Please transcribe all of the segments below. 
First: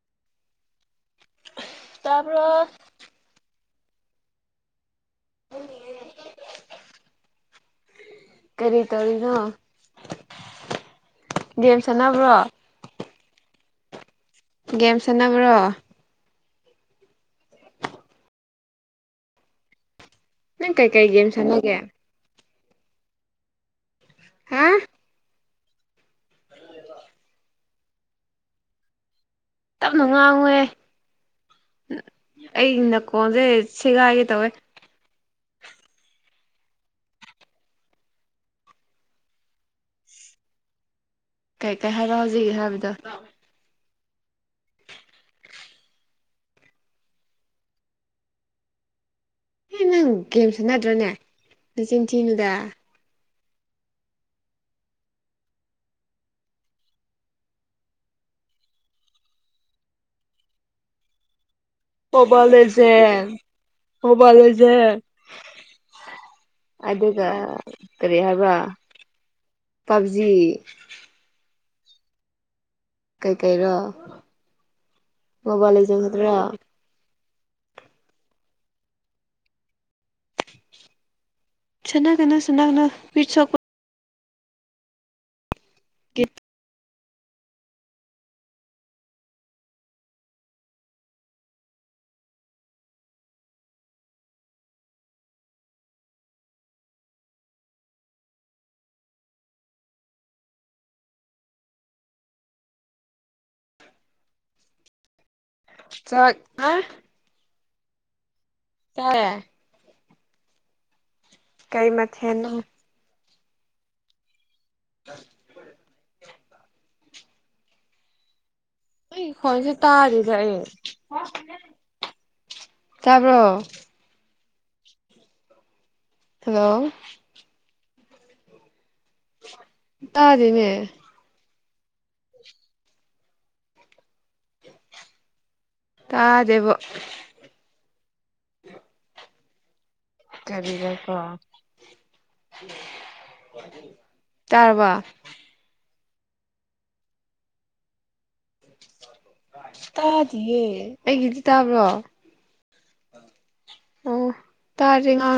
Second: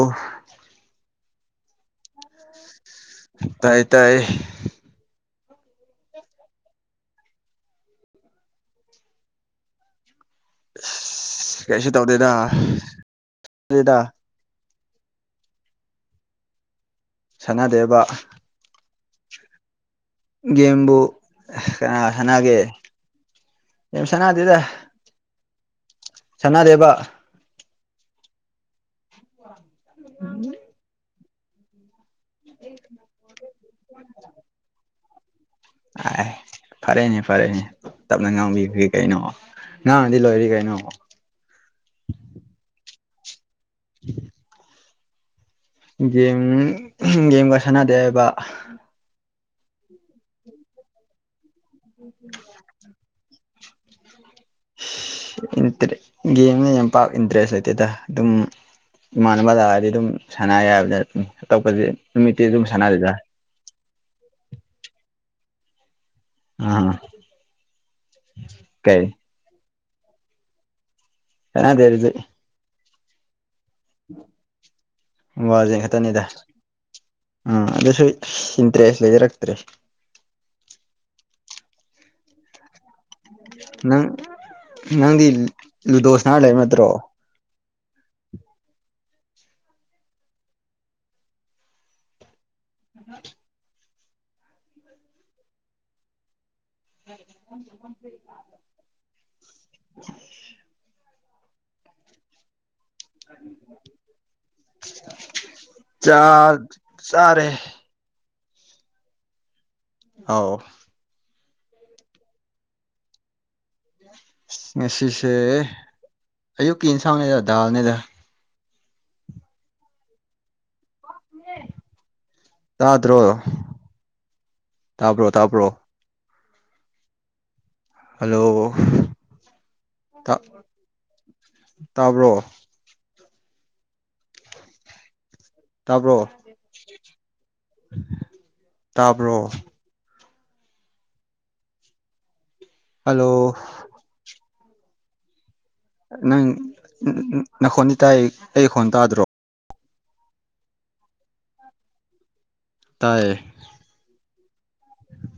ꯑ [unintelligible] ꯇꯥꯕꯔ꯭ꯣ ꯇꯥꯏ ꯇꯥꯏ ꯎ [unintelligible] ꯀꯔꯤ ꯇꯧꯔꯤꯅꯣ ꯑꯁ ꯒꯦꯝ ꯀꯩꯁꯨ ꯇꯧꯗꯦꯗꯥ ꯁꯥꯟꯅꯕ꯭ꯔꯣ ꯒꯦꯝ ꯁꯅꯕ꯭ꯔꯣ ꯁꯅꯥꯗꯦꯕ ꯅꯪ ꯒꯦꯕꯨ ꯀꯩꯀꯩ ꯒꯦꯝ ꯁꯥꯟꯅꯒꯦ ꯆꯅꯒꯦ ꯃꯤ ꯁꯉꯗꯗ ꯍꯥ ꯆꯅꯥ ꯗꯦꯕ ꯇꯞꯅ ꯉꯥꯡꯋꯦ ꯑꯩ ꯅꯀꯣꯟꯁꯦ ꯁꯦꯒꯥꯏꯒꯦ ꯇꯧꯋꯦ ꯑ ꯐꯔꯦꯅꯦ ꯐꯔꯦꯅꯦ ꯇꯞꯅ ꯉꯥꯡꯕꯤꯈꯔꯤ ꯀꯩꯅꯣ ꯉꯥꯡꯉꯗꯤ ꯂꯣꯏꯔꯤ ꯀꯩꯅꯣ ꯀꯩꯀꯩ ꯍꯥꯏꯔꯣ ꯍꯧꯖꯤꯛꯀꯤ ꯍꯥꯏꯕꯗ [unintelligible] ꯒꯦꯝ ꯒꯦꯝꯒ ꯁꯅꯥꯗꯦꯕ ꯑꯦ ꯅꯪ ꯒꯦꯝ ꯁꯥꯟꯅꯗ꯭ꯔꯅꯦ ꯅꯆꯤꯟ ꯊꯤꯅꯨꯗ ꯇ ꯒꯦꯝꯅ ꯌꯥꯝ ꯄꯥꯛ ꯏꯟꯇꯔꯦꯁ ꯂꯩꯇꯦꯗ ꯑꯗꯨꯝ ꯏꯃꯥꯟꯅꯕ ꯂꯥꯛꯑꯗꯤ ꯑꯗꯨꯝ ꯁꯥꯟꯅꯦ ꯍꯥꯏꯕꯅꯦ ꯑꯇꯣꯄꯁꯤ ꯅꯨꯃꯤꯠꯇꯤ ꯑꯗꯨꯝ ꯁꯥꯟꯅꯔꯤꯗ ꯑꯣ ꯋꯥꯦꯖꯦ ꯑꯥ ꯑꯗꯨꯒ ꯁꯔꯤ ꯍꯥꯏꯕ ꯀꯩ ꯄꯕꯖꯤ ꯑ ꯑꯗꯨ ꯑꯗꯨꯗꯤ ꯀꯩꯀꯩꯔꯣ ꯃꯣꯕꯥꯏꯜ ꯋꯥꯁꯦ ꯂꯦꯖꯦꯟ ꯈꯛꯇꯅꯤꯗ ꯈꯛꯇꯔꯣ ꯎꯝ ꯑꯗꯨꯁꯨ ꯏꯟꯇꯔꯦꯁ ꯂꯩꯖꯔꯛꯇ꯭ꯔꯦ ꯆꯅꯥꯒꯅ ꯆꯅꯥꯒꯅ ꯄꯤꯠꯁꯣꯀꯣ ꯅꯪ ꯅꯪꯗꯤ ꯂꯨꯗꯣꯁꯅꯥ ꯂꯩꯕ ꯅꯠꯇ꯭ꯔꯣ ꯎꯝ [unintelligible] ꯆꯥ ꯆꯥꯛ ꯍꯥ ꯆꯔꯦ ꯇꯔꯦ ꯑ ꯀꯩ ꯃꯊꯦꯅ ꯉꯁꯤꯁꯦ ꯑꯌꯨꯛꯀꯤ ꯏꯟꯁꯥꯡꯅꯦꯗ ꯗꯥꯜꯅꯦꯗ ꯑꯩ ꯈ꯭ꯋꯥꯏꯁꯦ ꯇꯥꯔꯤꯗꯑ ꯇꯥꯇ꯭ꯔꯣ ꯇꯥꯕ꯭ꯔꯣ ꯊꯥꯄ꯭ꯔꯣ ꯊꯥꯄ꯭ꯔꯣ ꯍꯜꯂꯣ ꯍꯜꯂꯣ ꯇꯥꯗ‌ꯣꯅꯦ ꯇꯥꯕ꯭ꯔꯣ ꯇꯥꯕ꯭ꯔꯣ ꯇꯥꯖꯦꯕ ꯇꯥꯕ꯭ꯔꯣ ꯀꯔꯤꯗ ꯀꯥꯎ ꯍꯜꯂꯣ ꯇꯔꯕ ꯅꯪ ꯅꯪꯈꯣꯟꯗꯤ ꯇꯥꯏ ꯑꯩꯈꯣꯟ ꯇꯥꯗ꯭ꯔꯣ ꯇꯥꯗꯤꯌꯦ ꯑꯩꯒꯤꯗꯤ ꯇꯥꯕ꯭ꯔꯣ ꯇꯥꯏꯌꯦ ꯇꯥꯔ ꯑ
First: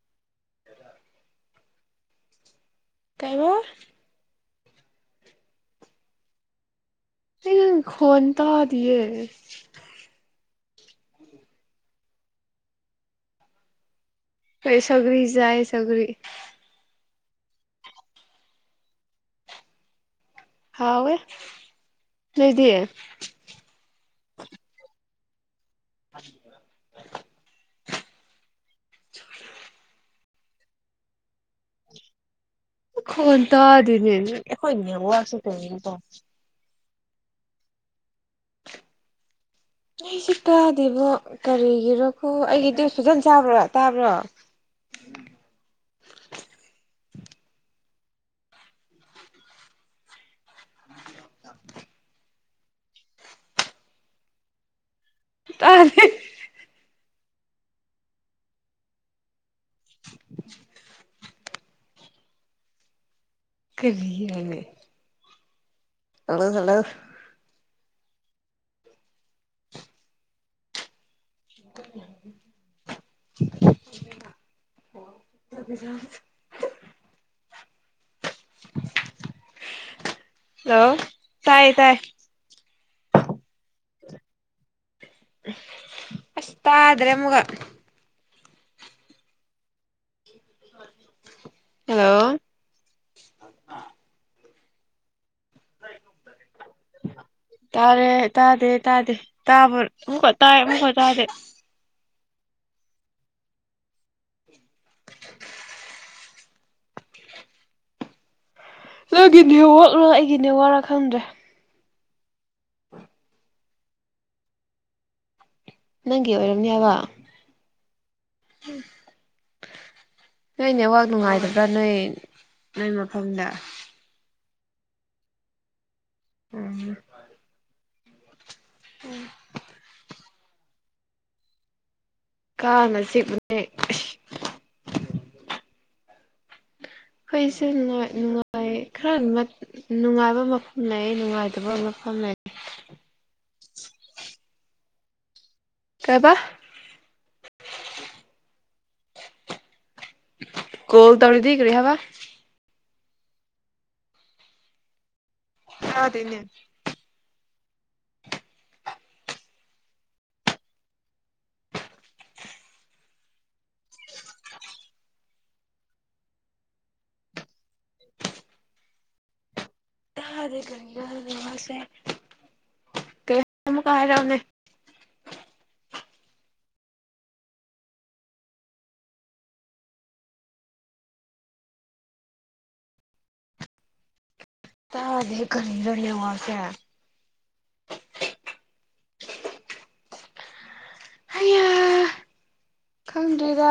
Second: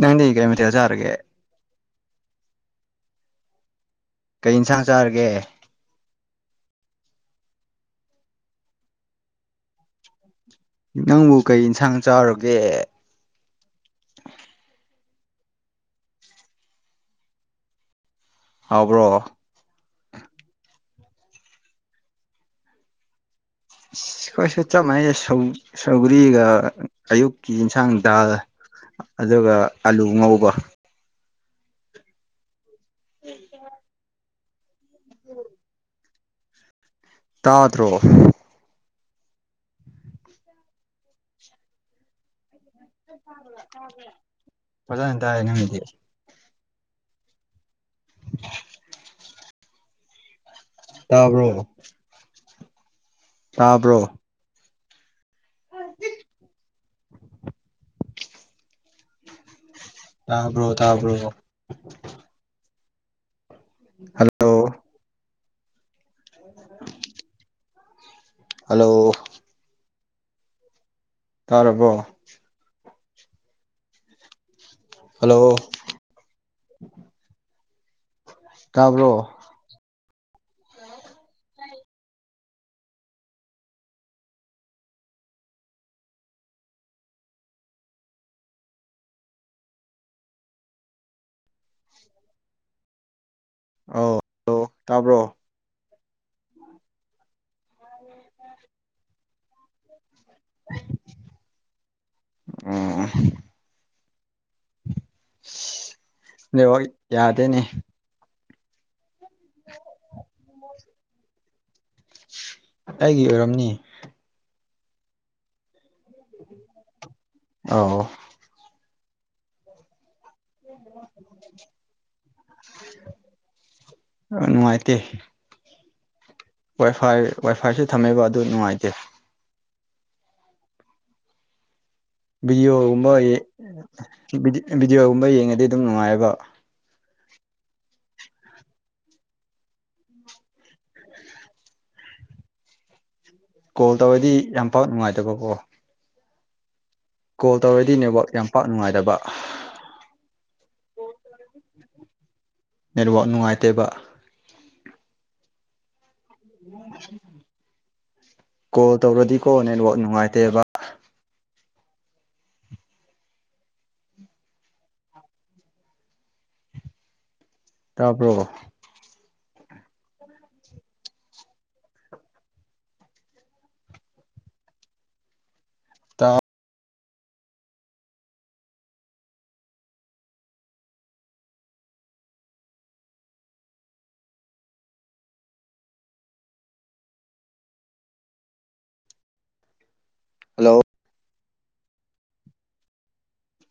ꯅꯪꯗꯤ ꯀꯩ ꯃꯊꯛ ꯆꯥꯔꯒꯦ ꯀꯥꯏꯕ ꯀꯩ ꯏꯟꯁꯥꯡ ꯆꯥꯔꯒꯦ ꯂ‌ꯪꯒꯤ ꯈꯣꯟꯅ ꯇꯗꯤꯌꯦ ꯅꯪꯕꯨ ꯀꯩ ꯏꯟꯁꯥꯡ ꯆꯥꯔꯒꯦ ꯀꯩ ꯁꯒꯔꯤꯁꯏ ꯁꯒꯂꯤ ꯑꯕ꯭ꯔꯣ ꯍꯥꯎ ꯂꯩꯗꯤꯑꯦ ꯁꯧꯒꯔꯤꯒꯥ ꯑꯌꯨꯛꯀꯤ ꯌꯦꯟꯁꯥꯡ ꯗꯥꯜ ꯑꯗꯨꯒ ꯑꯂꯨ ꯉꯧꯕ ꯋꯥ ꯈꯣꯟ ꯇꯥꯗꯤꯅꯦ ꯑꯩꯈꯣꯏ ꯋꯥꯁꯨ ꯀ ꯇꯥ ꯇꯔꯣꯛ ꯑꯩꯁꯨ ꯀꯥꯗꯦꯕꯣ ꯀꯔꯤꯒꯤꯔꯣꯀꯣ ꯑꯩꯒꯤ ꯐꯖꯅ ꯆꯥꯕ꯭ꯔꯥ ꯇꯥꯕ꯭ꯔꯥ ꯐꯖꯅ ꯇꯥꯏ ꯅꯪꯒꯤꯗꯤ ꯇꯥꯕ꯭ꯔꯣ ꯇꯥꯕ꯭ꯔꯣ ꯇꯥꯦ ꯇꯥꯕ꯭ꯔꯣ ꯇꯥꯕ꯭ꯔꯣ ꯀꯔꯤꯂꯦ ꯍꯜꯂꯣ ꯍꯜꯂꯣ ꯍꯜꯂꯣ ꯍꯜꯂꯣ ꯇꯥꯔꯕꯣ ꯍꯜꯂꯣ [inaudible] ꯇꯥꯕ꯭ꯔꯣ ꯍꯜꯂꯣ ꯇꯥꯏ ꯇꯥꯏ ꯑꯁꯗ꯭ꯔꯦ ꯃꯨꯒ ꯍꯂꯣ ꯑꯥꯎ ꯍꯂ ꯇꯥꯕ꯭ꯔꯣ ꯇꯥꯔꯦ ꯇꯥꯗꯦ ꯇꯥꯗꯦ ꯇꯥꯕ ꯎꯨꯃꯨꯀꯥ ꯇꯑꯦ ꯑꯃꯨꯀ ꯇꯗꯦ ꯑꯥ ꯅꯕ ꯌꯥꯗꯦꯅꯦ ꯅꯪꯒꯤꯅꯦ ꯋꯥꯂꯣ ꯑꯩꯒꯤꯅꯦ ꯋꯥꯔꯥ ꯈꯪꯗ꯭ꯔꯦ ꯑꯩꯒꯤ ꯑꯣꯏꯔꯝꯅꯤ ꯅꯪꯒꯨ ꯑꯣꯏꯔꯝꯌꯥꯕ ꯑꯥ [inaudible] ꯅꯣꯏ ꯅꯦꯠꯋꯥꯛ ꯅꯨꯡꯉꯥꯏꯒꯕ꯭ꯔꯥ ꯅꯣꯏ ꯅꯣꯏ ꯃꯐꯝꯗ ꯅꯨꯡꯉꯥꯏꯇꯦ ꯎꯝ ꯋꯥꯏꯐꯥꯏ ꯋꯥꯏꯐꯥꯏꯁꯨ ꯊꯝꯃꯦꯕ ꯑꯗꯨ ꯅꯨꯡꯉꯥꯏꯇꯦ ꯀꯥꯡꯅ ꯚꯤꯗꯤꯑꯣꯒꯨꯝꯕ ꯆꯤꯛꯄꯅꯦ ꯚꯤꯗꯤꯑꯣꯒꯨꯝꯕ ꯌꯦꯡꯉꯗꯤ ꯑꯗꯨꯝ ꯅꯨꯡꯉꯥꯏꯑꯕ ꯑꯩꯈꯣꯏꯁꯨꯅꯨꯡꯥꯏ ꯅꯨꯡꯉꯥꯏ ꯈꯔ ꯅꯨꯡꯉꯥꯏꯕ ꯃꯐꯝ ꯂꯩ ꯅꯨꯡꯉꯥꯏꯇꯕ ꯑꯃ ꯐꯃꯦ ꯀꯣꯜ ꯇꯧꯔꯗꯤ ꯌꯥꯝ ꯐꯕ ꯅꯨꯡꯉꯥꯏꯇꯕꯀꯣ ꯇꯦꯕꯥꯛ ꯀꯣꯜ ꯇꯧꯔꯗꯤ ꯅꯦꯠꯋꯥꯛ ꯌꯥꯝ ꯄꯥꯛ ꯅꯨꯡꯉꯥꯏꯇꯕ ꯀꯣꯜ ꯇꯧꯂꯤꯗꯈꯔꯤ ꯍꯥꯏꯕ ꯅꯦꯠꯋꯥꯛ ꯅꯨꯡꯉꯥꯏꯇꯦꯕ ꯑꯗꯅꯦ ꯀꯣꯜ ꯇꯧꯔꯗꯤꯀꯣ ꯅꯦꯠꯋꯥꯛ ꯅꯨꯡꯉꯥꯏꯇꯦꯕ ꯇꯥꯞ꯭ꯔꯣꯣ ꯍꯔꯦ ꯀꯔꯤꯔꯗ ꯑꯁꯦ ꯀꯩ ꯀꯥꯔꯅꯦ ꯇ ꯇꯥꯗ ꯀꯅꯤ ꯂꯅꯤ ꯋꯥꯁꯦ ꯍꯜꯂꯣ ꯍꯌꯥ ꯈꯪꯗ꯭ꯣꯏꯔꯥ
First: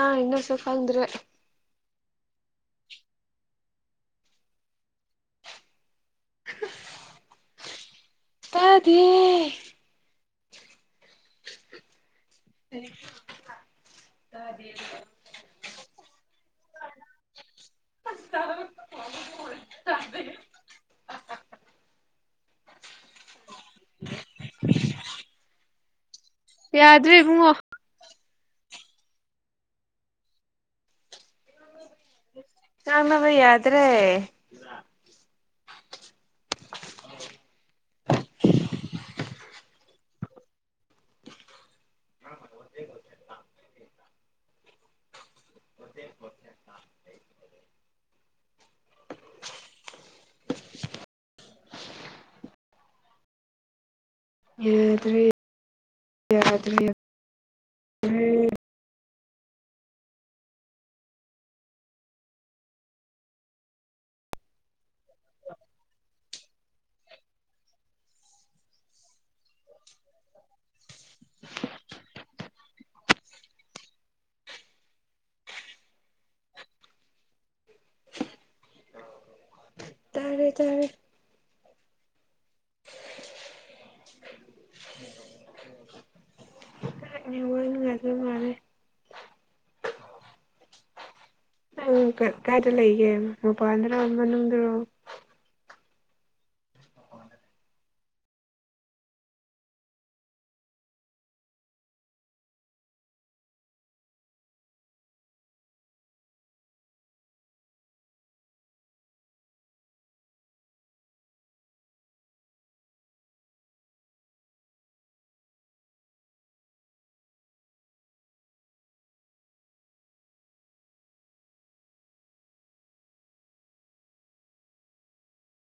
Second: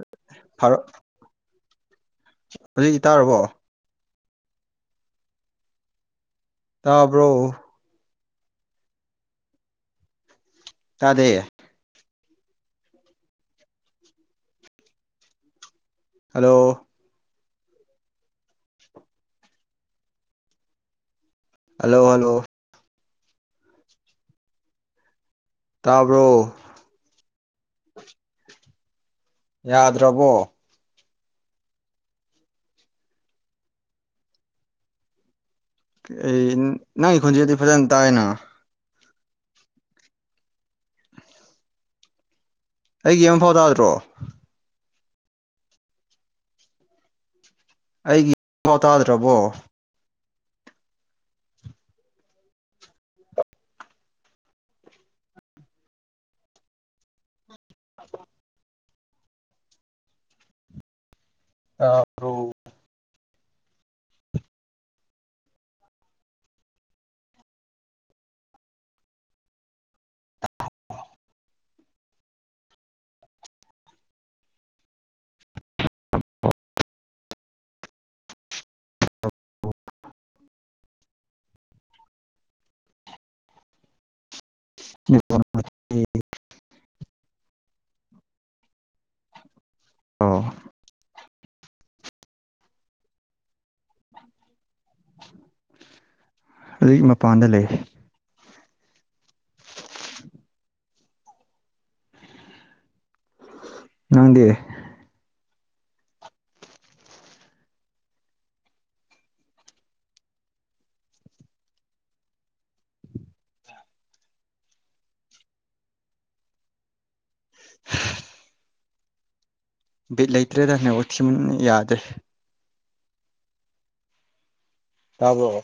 ꯑꯅ ꯏꯟꯅ ꯁꯀꯥꯗꯨꯔꯦ ꯍꯧꯖꯤꯛ ꯏ ꯇꯥꯔꯕꯣ ꯇꯥꯕ꯭ꯔꯣ ꯇꯥꯗꯦ ꯇꯗꯦ ꯑ [unintelligible] [inaudible] ꯍꯜꯂꯣ ꯍꯜꯂꯣ ꯍꯜꯂꯣ ꯇꯥꯕ ꯌꯥꯗ꯭ꯔꯦ ꯏꯕꯨꯉꯣ ꯌꯥꯗ꯭ꯔꯕꯣ ꯉꯥꯡꯅꯕ ꯌꯗꯔꯦ ꯑꯩ ꯅꯪꯒꯤ ꯈꯨꯣꯟꯖꯗꯤ ꯐꯖꯅ ꯇꯥꯏꯅ ꯍ [unintelligible] [inaudible] ꯑꯩꯒꯤ ꯑꯃ ꯐꯥꯎ ꯇꯥꯗ꯭ꯔꯣ ꯊ [unintelligible] ꯑꯩꯒꯤ ꯑꯐꯎ ꯇꯥꯗ꯭ꯔꯕꯣ ꯌꯥꯗꯔꯦ ꯌꯥꯗꯔꯦ ꯇꯥꯕꯔꯣ [unintelligible] [inaudible] [unintelligible] [inaudible] ꯇꯥꯔꯦ ꯇꯥꯔꯦ ꯅꯦꯋꯥꯔꯛ ꯅꯨꯉꯥꯏ [unintelligible] ꯑꯗꯨ ꯃꯥꯅꯦꯦ [unintelligible] [inaudible] ꯑꯣ ꯎ ꯀ ꯀꯥꯏꯗ ꯂꯩꯒꯦ ꯃꯄꯥꯥꯟꯗ꯭ꯔꯣ ꯃꯅꯨꯡꯗ꯭ꯔꯣ ꯍꯧꯖꯤꯛ ꯃꯄꯥꯟꯗ ꯂꯩ ꯅꯪꯗꯤ [unintelligible] [inaudible] ꯕꯤꯠ ꯂꯩꯇ꯭ꯔꯦꯗ ꯅꯦꯋꯛ ꯊꯤꯃꯟꯅ ꯌꯥꯗ꯭ꯔꯦ ꯇꯥꯕꯔꯣ